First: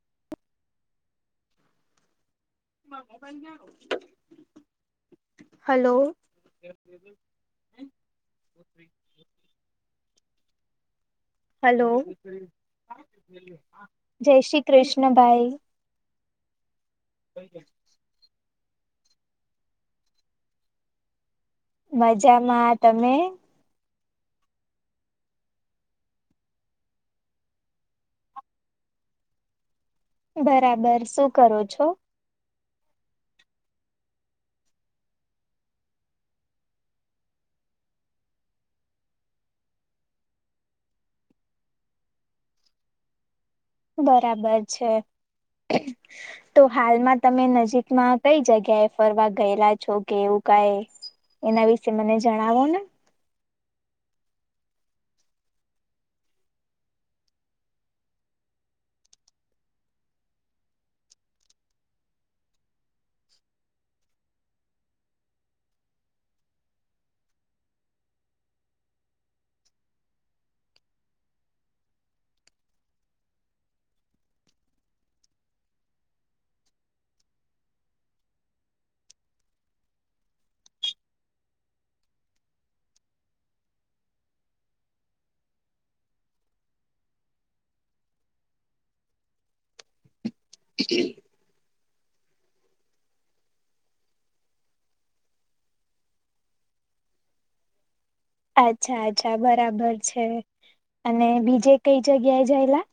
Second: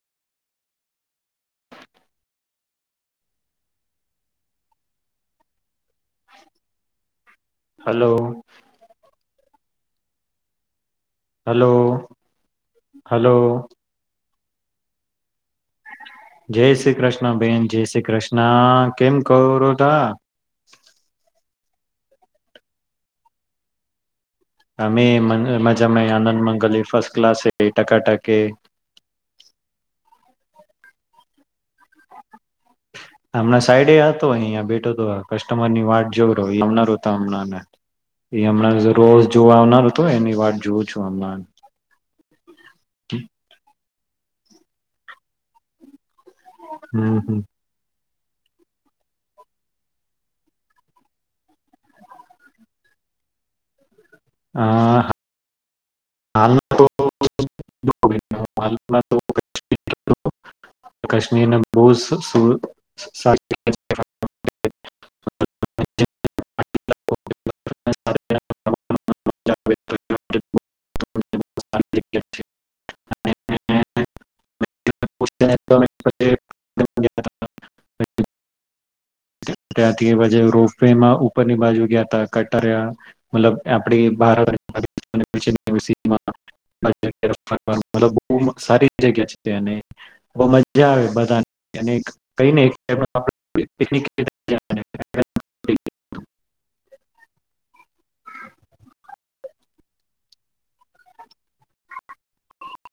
[inaudible] [inaudible] હાલો. Hello hello hello. Hello જય શ્રી કૃષ્ણ ભાઈ. જય શ્રી કૃષ્ણ બેેન, જય શ્રી કૃષ્ણ. કેમ કરોરો તા? મજામાં તમે. અમેય મજામાંય આનંદ મંગલ ફસ્ટ ક્લાસ એ ટકાટાકે. બરાબર શું કરો છો. હમણાં સાઈડે હતો અહીંયા બેઠો હતો કસ્ટમર ની વાટ જો રહો એ આવનાર હતો હમણાં એ હમણાં રોજ જોવા આવનાર હતો એની વાટ જોઉં છું હમણાં. [inaudible] બરાબર છે. તો હાલમાં હમ હમ તમે નજીકમાં... કઈ જગ્યાએ ફરવા ગયેલા છો કે એવું કઈ એના વિશે મને જણાવો ને. હ હ હાલમાં તો [inaudible] હાલમાં તો કાશ્મીર ગયો, કશ્મીર ને બોવ સારી રીતે [inaudible] [inaudible] ત્યાંથી પછી રોપ વેમાં ઉપરની બાજુ ગયા તા કટારિયા મતલબ આપડી [inaudible] સારી જગ્યા છે ત્યાની. બો મજા આવે બધાને. એને કઈ ને [inaudible] પિકનિક [inaudible] અચ્છા અચ્છા બરાબર છે, અને બીજે કઈ જગ્યાએ જયેલા.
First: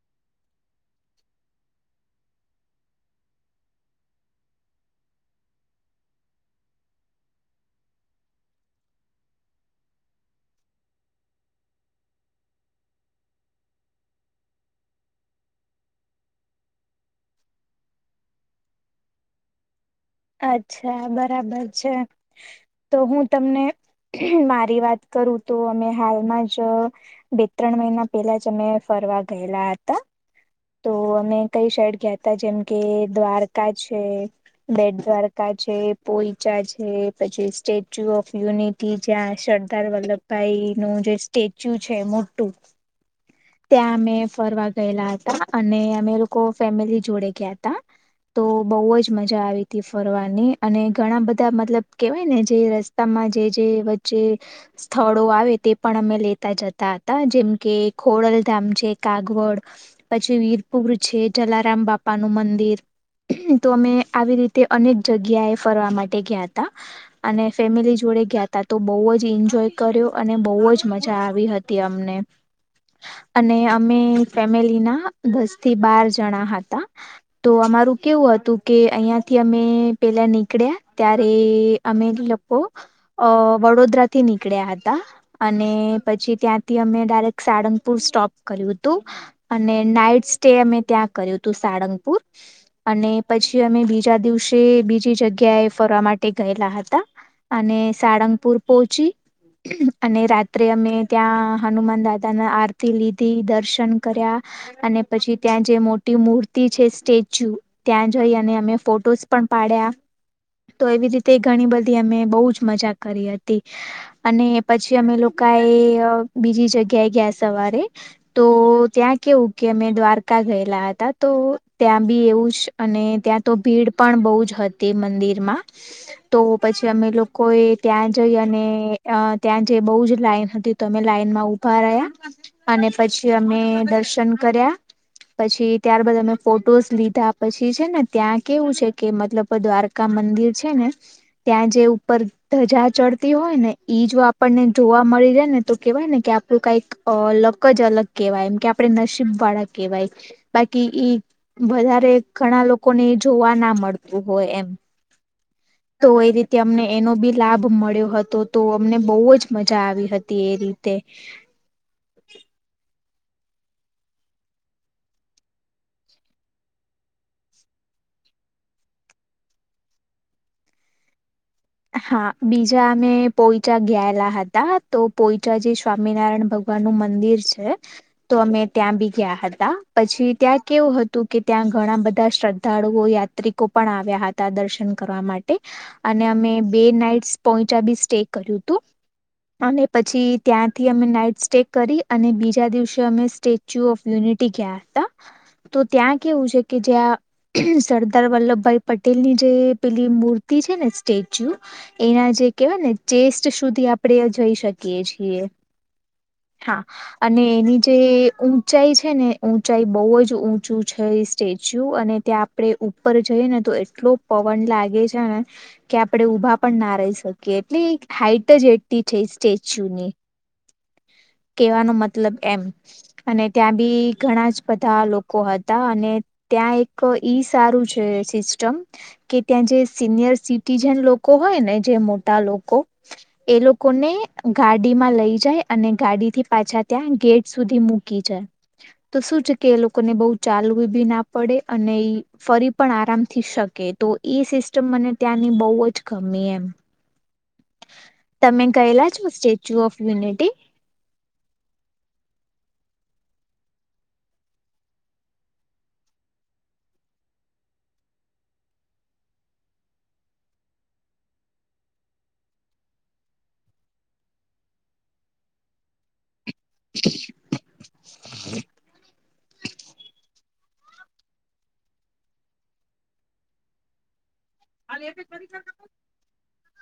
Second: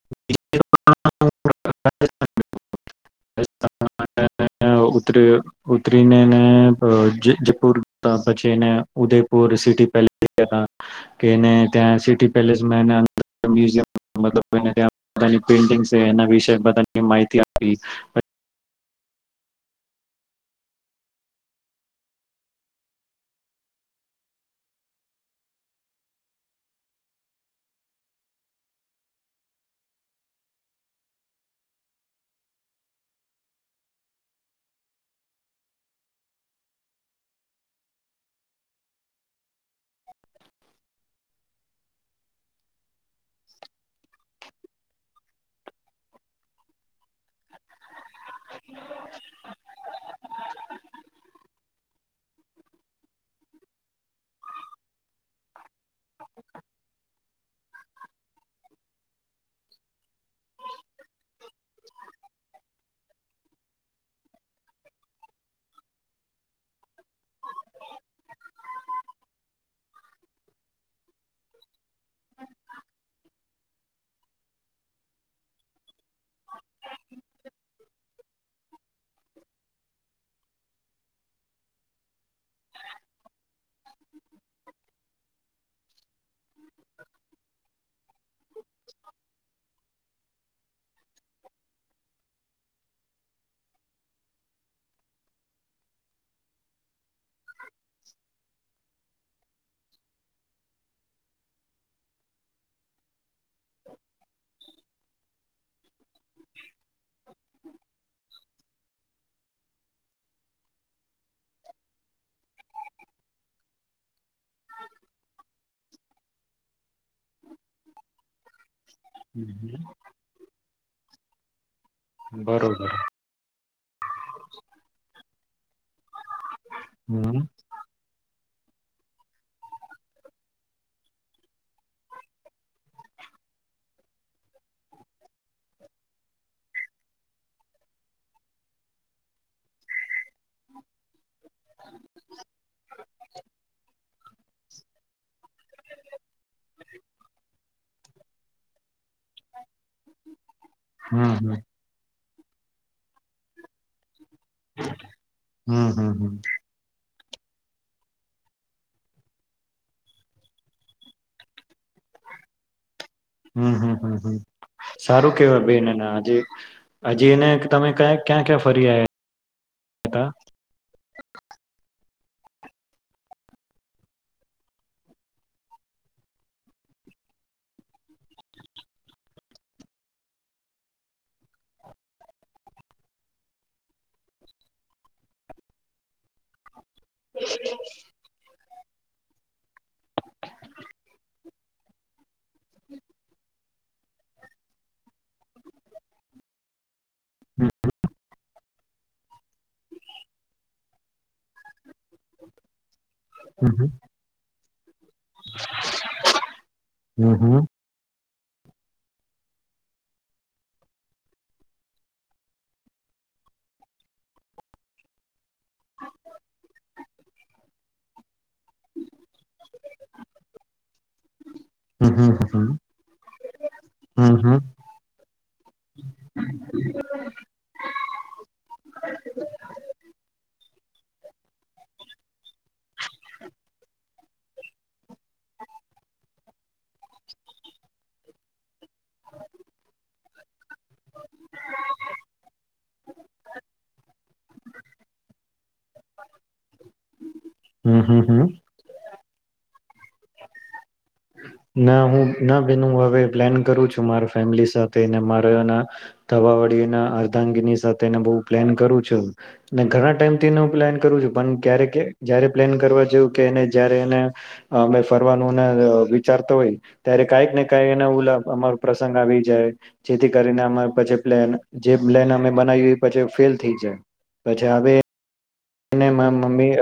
[inaudible] [inaudible] ઉતરી ઉતરીનેને જપુર પછી ને ઉદયપુર સિટી પેલેસ કેને ત્યાં સિટી પેલેસમાં એને મ્યુઝિયમ પેઈન્ટીંગ્સ એના વિશે માહિતી આપવી. અચ્છા બરાબર છે, તો હું તમને મારી વાત કરું તો અમે હાલમાં જ બે ત્રણ મહિના પેલા જ અમે ફરવા ગયેલા હતા, તો અમે કઈ સાઈડ ગયા હતા જેમ કે દ્વારકા છે... બેટ દ્વારકા છે, પોઈચા છે, પછી સ્ટેચ્યુ ઓફ યુનિટી જ્યાં સરદાર વલ્લભભાઈ નું જે સ્ટેચ્યુ છે મોટું... ત્યાં અમે ફરવા ગયેલા હતા, અને અમે લોકો ફેમિલી જોડે ગયાતા તો બહુ જ મજા આવીતી ફરવાની અને ઘણા બધા મતલબ કેવાય ને જે રસ્તામાં જે જે વચ્ચે સ્થળો આવે, તે પણ અમે લેતા જતા હતા, જેમ કે... ખોડલધામ છે, કાગવડ પછી વીરપુર છે જલારામ બાપાનું મંદિર, તો અમે આવી રીતે અનેક જગ્યાએ ફરવા માટે ગયાતા અને ફેમિલી જોડે ગયાતા તો બહુ જ એન્જોય કર્યો અને બહુ જ મજા આવી હતી અમને. અને અમે ફેમિલીના દસ થી બાર જણા હતા તો અમારું કેવું હતું કે અહીંયાથી અમે પેલા નીકળ્યા ત્યારે અમે લોકો અ વડોદરા થી નીકળ્યા હતા અને પછી ત્યાંથી અમે ડાયરેક્ટ... સાળંગપુર સ્ટોપ કર્યું હતું, અને નાઈટ સ્ટે અમે ત્યાં કર્યું હતું, સાળંગપુર અને પછી અમે બીજા દિવસે બીજી જગ્યાએ ફરવા માટે ગયેલા હતા, અને સાળંગપુર પહોચી અને રાત્રે અમે ત્યાં હનુમાન દાદ આરતી લીધી, દર્શન કર્યા, અને પછી ત્યાં જે મોટી મૂર્તિ છે સ્ટેચ્યુ ત્યાં જઈ અને અમે ફોટોસ પણ પાડ્યા, તો એવી રીતે ઘણી બધી અમે બહુ જ મજા કરી હતી, અને પછી અમે લોકાએ બીજી જગ કે ગયા સવારે તો... ત્યાં કેવું કે અમે દ્વારકા ગયેલા હતા... તો... ત્યાં બી એવું જ બરોબર અને ત્યાં તો ભીડ... પણ બહુ જ હતી મંદિરમાં તો... પછી અમે હમ લોકો એ ત્યાં જઈ અને... ત્યાં જે બહુ જ લાઈન હતી, તો અમે લાઈનમાં ઉ ઉભા રયા અને પછી અમે દર્શન કર્યા પછી ત્યારબાદ અમે ફોટોસ લીધા પછી છેને ત્યાં કેવું છે કે મતલબ દ્વારકા મંદિર છે ને, ત્યાં જે ઉપર ધજા ચડતી હોય ને ઈ જો આપણને જોવા મળી રહે ને તો કેવાય ને કે આ... કાંઈક લક જ અલગ ક્હેવાય, એમ કે આપડે નસીબ વાળા ક્હેવાય. બાકી ઈ હમ હમ વધારે... ઘણા લોકોને એ જોવા ના મળતું હોય એમ હમ તો એ હમ રીતે અમને એનો બી લાભ મળ્યો હતો તો અમને બહુ જ મજા આવી હતી એ રીતે. [inaudible] હમ હમ હમ હમ સારું કેવાય બેન એને હજી હજી એને તમે ક ક્યાં ક્યાં ફર્યાયા. હા બીજા અમે પોઈચા ગયેલા હતા તો પોઈચા જે સ્વામિનારાયણ ભગવાન નું મંદિર છે, તો અમે ત્યાં બી ગયા હતા, પછી ત્યાં કેવું હતું કે ત્યાં ઘણા બધા શ્રદ્ધાળુઓ યાત્રિકો પણ આવ્યા હતા દર્શન કરવા માટે અને અમે... બે નાઈટસ પોઈચા બી સ્ટે કર્યું હતું, અને પછી ત્યાંથી અમે નાઈટ સ્ટે કરી અને બીજા દિવસે અમે સ્ટેચ્યુ ઓફ યુનિટી ગયા હતા, તો ત્યાં કેવું છે કે હમ જ્યાં સરદાર વલ્લભભાઈ પટેલની જે પેલી મૂર્તિ છે ને સ્ટેચ એના જે કહેવાય ને ચેસ્ટ સુધી આપણે જઈ શકીયે છીએ, હા હમ અને હમ એની જે ઊંચાઈ છે ને ઊંચાઈ બહુ જ ઊંચું છે એ સ્ટેચ્યુ, અને ત્યાં આપડે ઉપર જઈએ ને તો એટલો પવન લાગે છે ને... કે આપડે ઉભા પણ ના રહી શકીએ, એટલે હાઈટ જ એટલી છે એ સ્ટેચ્યુ ની, કેવાનો હમ હમ મતલબ એમ, હમ અને ત્યાં બી હમ હમ ઘણા જ બધા લોકો હતા, અને ત્યાં એક ઈ સારું છે સિસ્ટમ કે ત્યાં જે સિનિયર સિ ટીઝન લોકો હોય ને જે મોટા લોકો એ લોકોને ગાડીમાં લઈ જાય અને ગાડી થી પાછા ત્યાં ગેટ સુધી મૂકી જાય, તો શું છે કે એ લોકોને બહુ ચાલવું બી ના પડે અને એ ફરી પણ આરામથી શકે તો એ સિસ્ટમ મને... ત્યાંની બહુ જ ગમી એમ. હમ હમ હમ તમે કહેલા છો સ્ટેચ્યુ ઓફ યુનિટી ના હું ના ભન હ હવે પ્લાન કરું છું મારા ફેમિલી સાથે મારા એના ધવાવાડીના અર્ધાંગીની સાથેને બહ પ્લેન કરું છું ને ઘણા ટાઈમ થી હું પ્લાન કરું છું પણ ક્યારે જયારે પ્લેન કરવા જેવું કે એને જયારે એને અ ફરવાનું વિચારતો હોય ત્યારે કઈક ને કક એ અમા પ્રસંગ આવી જેથી કરીને અ પછ પ્લેન જે પ્લેન અમે બનાવી પછી ફેલ થઈ જાય પછી હવે અને એરી મમ્મી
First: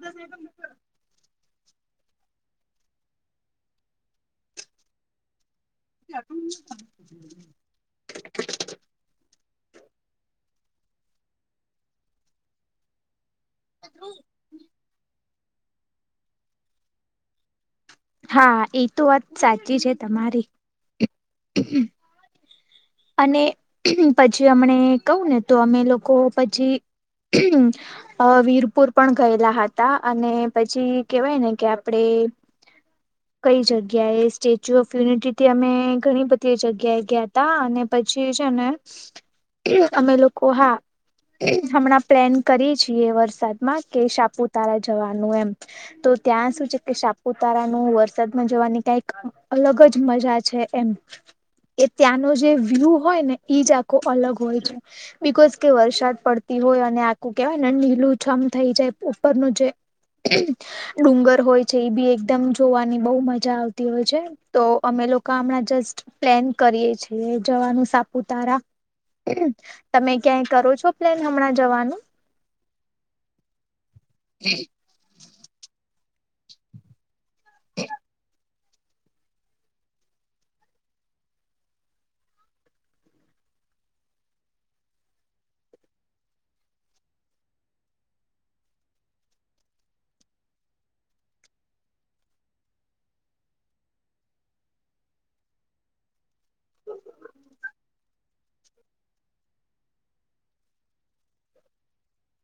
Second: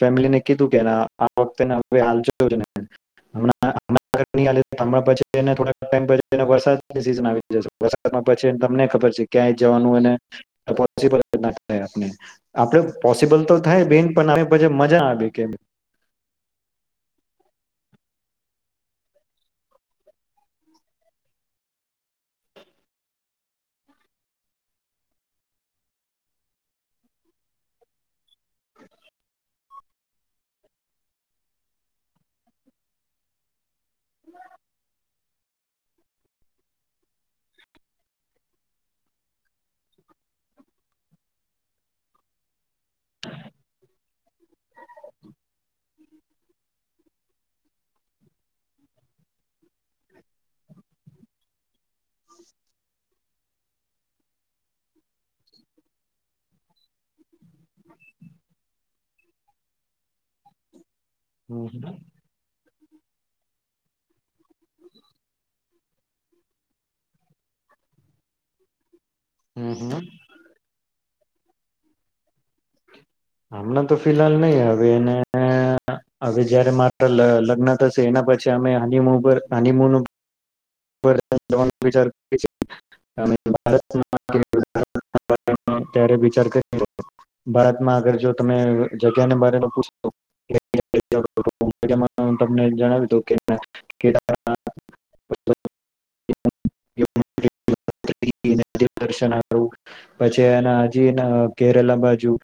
ફેમિલીને કીધું કે આ વખતેને હવે હાલ જોયું ં ઘણાં પછ થો છી વરસાદની સિઝન આવી જશે વરસાદમાં પછી તમને ખબર છે ક્યાંય જવાનું અને પોસિબલ ના થાય આપને આપડ પબલ તો થાય બેન પણ પછ મજા આવે કે હા એ તો વાત સાચી છે તમારી અને પછી અમને કવું ને તો અમે લોકો પછી વીરપુર પણ ગયેલા હતા અને પછી કેવાય ને કે આપડે કઈ જગ્યાએ સ્ટેચ્યુ ઓફ યુનિટીથી અમે ઘણી બધી જગ્યાએ ગયા ત અને પછી છે ને અમે લોકો હા હમણાં પ્લેન કરીએ છીએ વરસાદમાં કે સાપુતારા જવાનું એમ તો ત્યાં શું છે કે સાપુતારાનું વરસાદમાં જવાની કઈક અલગ જ મજા છે એમ એ ત્યાંનો જે વ્યૂ હોય ને એઈ જ આખો અલગ હોય છે બકોઝ કે વરસાદ પડતી હોય અને આખું કેહેવાય ને નીલું છમ થઈ જાય ઉપરનું જે ડુંગર હોય હમ છે એ બી એકદમ જોવાની બહુ મજા આવતી હોય છે તો અમે લોકો હમણાં જસ્ટ પ્લેન કરીએ છીએ જવાનું સાપુતારા હમ તમે ક્યાંય કરો છો પન હમણાં જવાનું હમણાં તો ફિહાલ નહી હવે એને હવે જયારે મારા લગ્ન થશે એના પછી અમે હનીમ હનીમ વિચાર આગ જો તમે જગ્યાને બ પછ તમને જણાવી દઉ કેન પછી એના હજી કેરલા બાજુ [inaudible] તમે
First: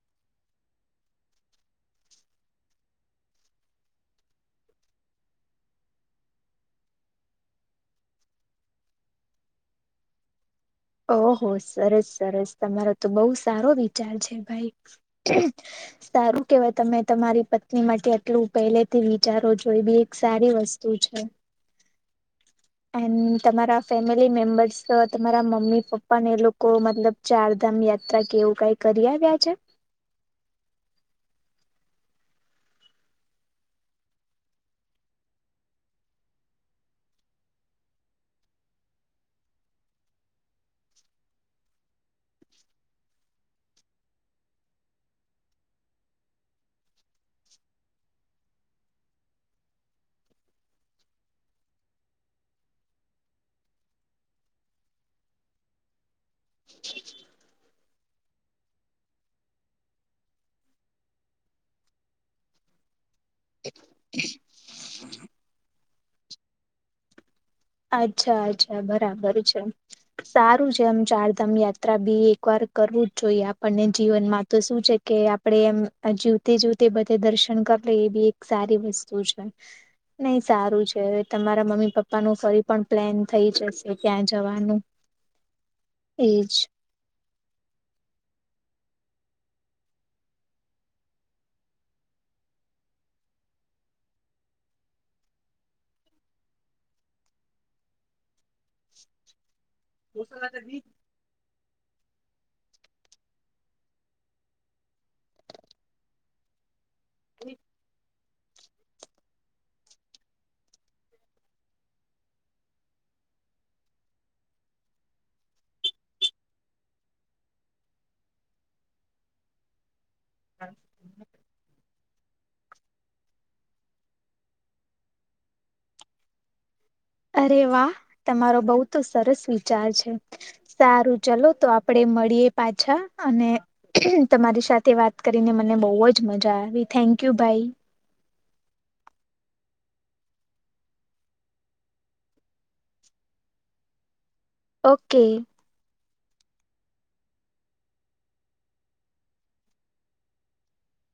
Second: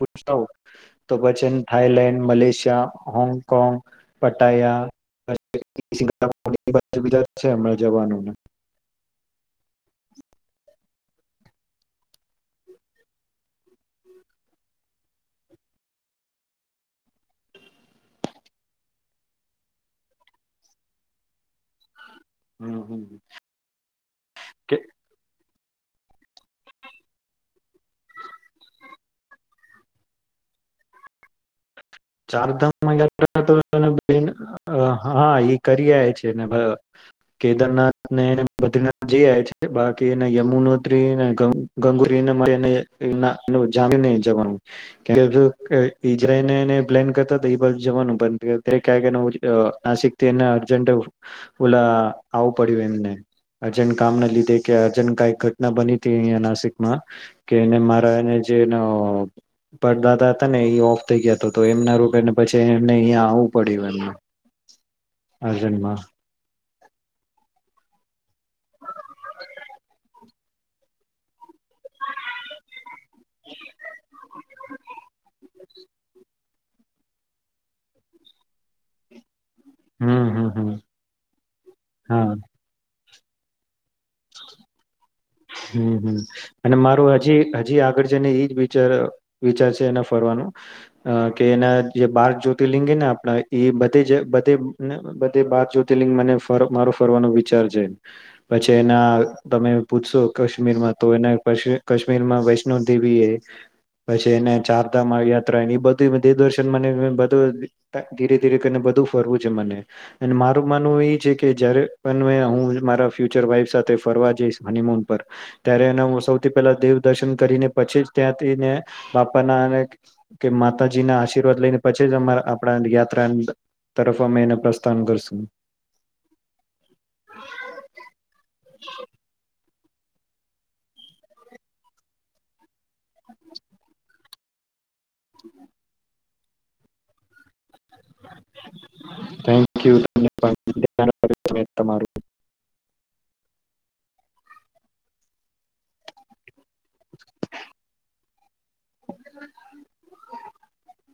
પૂછો તો બચન Thailand Malaysia Hong Kong Pattaya Singapore એ બાજુ બજા છે જવાનોોને ઓહ સરસ સરસ તમારો તો બહ સારો વિચાર છે ભાઈ સારું કેવાય તમે તમારી પત્ની માટે આટલું પહેલેથી વિચારો જો બી એક સારી વસ્તુ છે હમ એ હમ કે તમારા ફેમિલી મેમ્બર્સ તો તમારા મમ્મી પપ્પા ને એ લોકો મતલબ ચારધામ યાત્રા કેવું કઈ કરી આવ્યા છે ચારધામયાત્ર હા એ કરી છેને કેદારનાથ ને બદ્રીનાથ જઈ આવે છે બાકી એને યમુનોત્રીને ગંગુરીને જામી જવાનું ઈજરાયને વાિકથીજ ઓલા આવું પડ્યું એમનેજ કામ ના લીધે ક ઘટના બની નાસિકમાં કે મારા એ જે પરદાદા હતા ને એ ઓફ થઈ ગયા તો એમના રોગ ને પછી એમને અયા આવું પડ્યું એમને હ જન્માં અચ્છા અચ્છા બરાબર છે સારું છે આમ ચારધામ યાત્રા બી એકવાર કરવું જ જોઈએ આપણને જીવનમાં તો શું છે કે આપડે એમ જીવતે જીવતે બધે દર્શન કરી લે એ બી એક સારી વસ્તુ છે હમ નઈ હમ હમ સારું છે તમારા મમ્મી પપ્પા ન હા પણ પ્લેન થઈ જશે ત્યાં જવાનું હમ હમ એજ અને મારું હજી હજી આગળ છેને એ જ વિચાર વિચાર છે એના ફરવાનો કે એના જે બાર જ્યોતિર્લિંગ ને આપણા એ બધ બધ બધે બાર જ્યોતિર્લિંગ મને મારો ફરવાનો વિચાર છે પછી એના તમે પૂછશો કાશ્મીરમાં તો એ કાશ્મીર માં વૈષ્ણો દેવી એ પછી એને ચારધામમાં યાત્રા એ એ બધુંધે દર્શન મને ત બધું ધીરે ધીરે કરીને બધું ફરવું છે મને અને મારું માનવું એ છે કે જયારે પણ હું મારા ફ્યુચર વાઈફ સાથે ફરવા જઈશ હનીમોન ત્યારે એ હ સૌથી પહેલા દેવ દર્શન કરીને પછી ત્યાંથીને બાપાના કે માતાજીના આશીર્વાદ લઈને પછી આપણા યાત્રા તરફ અમે એને પ્રસ્થાન કરશું અરે વાહ તમારો બઉ તો સરસ વિચ સારું ચલો તો આપડે મળીએ પાછા અને તમારી સાથે વાત કરીને મને બહુ જ મજા આવી થેન્ક યુ ભાઈ થક ય તમા ઓકે [inaudible] [inaudible]